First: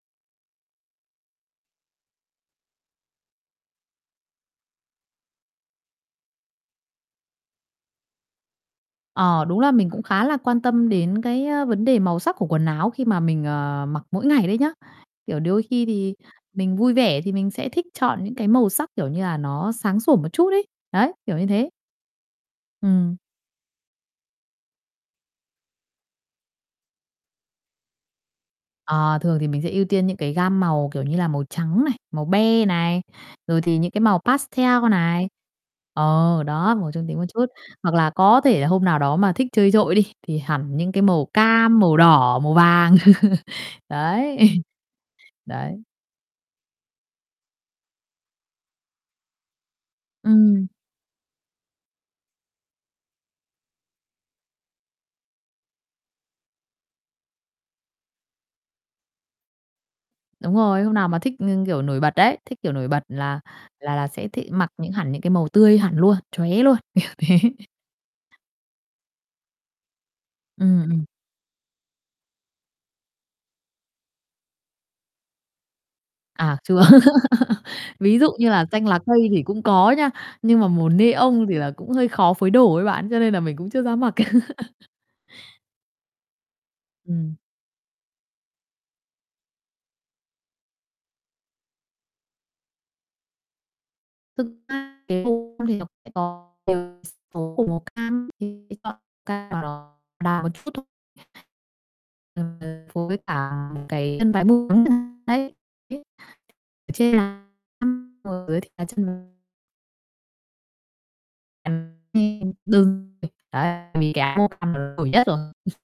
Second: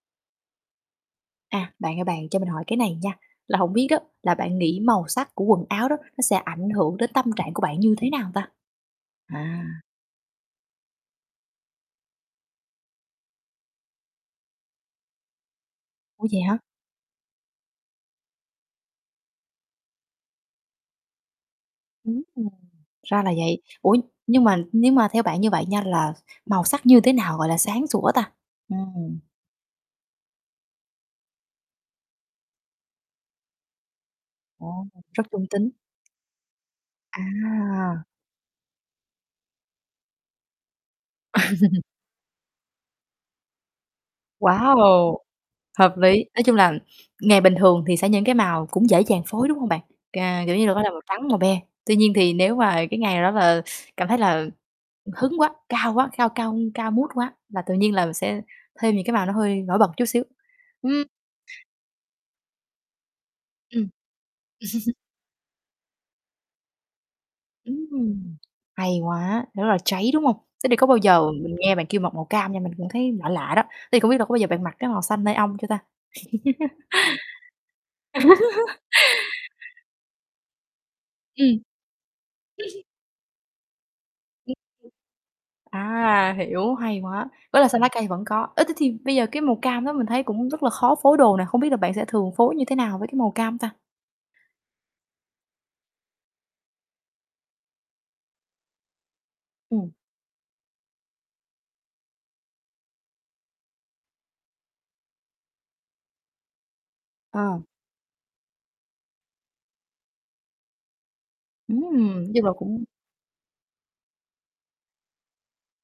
À, bạn ơi bạn, cho mình hỏi cái này nha. Là hổng biết đó, là bạn nghĩ màu sắc của quần áo đó, nó sẽ ảnh hưởng đến tâm trạng của bạn như thế nào ta? Ờ, đúng À. là mình cũng khá là quan tâm đến cái, á, vấn đề màu sắc của quần áo khi mà mình, ờ, mặc mỗi ngày đấy nhá. Kiểu đôi khi thì Ủa, vậy hả? mình vui vẻ thì mình sẽ thích chọn những cái màu sắc kiểu như là nó sáng sủa một chút ấy. Đấy, kiểu như thế. Ừm, Ừm. ra là vậy. Ủa, nhưng mà nhưng mà theo bạn như vậy nha, là màu sắc như thế nào gọi là sáng sủa ta? Ờ, Ừm. thường thì mình sẽ ưu tiên những cái gam màu kiểu như là màu trắng này, màu be này, rồi thì những cái màu pastel Ồ, rất này. trung tính. Ờ, đó. Màu trung tính một chút, hoặc À! là có thể là hôm nào đó mà thích chơi trội đi, thì hẳn những cái màu cam, màu đỏ, màu vàng. Đấy. Wow! Đấy. Hợp lý, nói chung là ngày bình thường thì sẽ những cái màu cũng sẽ dễ dàng phối đúng hông bạn? Cà kiểu như Ừm. là bắt đầu màu trắng, màu be, tuy nhiên thì nếu mà cái ngày nào đó là cảm thấy là hứng quá, cao quá, cao cao cao mood quá là tự nhiên là sẽ thêm những cái màu nó hơi nổi bật một chút xíu. Đúng rồi, hôm Ừm. nào mà thích ng kiểu, nổi bật đấy, thích kiểu nổi bật là Ừm. là là sẽ thi mặc những hẳn những cái màu tươi hẳn luôn, chóe luôn, kiểu thế. Ừm, hay quá! Rất là cháy đúng hông? Thế thì Ừm, có bao ừm. giờ mình nghe bạn kêu mặc màu cam nha, mình cũng thấy lạ lạ đó, thế thì không biết là có bao giờ bạn mặc cái màu xanh neon chưa ta? À, chưa. Ví dụ như là xanh lá cây thì cũng có nha, nhưng mà màu neon thì Ừm.. là cũng hơi khó phối đồ ấy bạn, cho nên là mình cũng chưa dám mặc. [unintelligible] À, hiểu, hay quá! Ừm. Với là xanh lá cây vẫn có. Ơ, thế thì bây giờ cái màu cam đó mình thấy cũng rất là khó phối đồ nè, không biết là bạn sẽ thường phối như thế nào với cái màu cam ta? Thực ra cái vụ [unintelligible] tố của màu cam [unintelligible] chọn cam đào, Ừm. đỏ đào một chút thôi. [unintelligible] Phối với cả cái chân váy [unintelligible] đấy. [unintelligible] Ở trên là Ờ. [unintelligible] ở dưới thì là chân [unintelligible] Ừm, nhưng là [unintelligible] cũng Đừng [unintelligible] đấy, vì cái áo màu cam là nó nổi nhất rồi.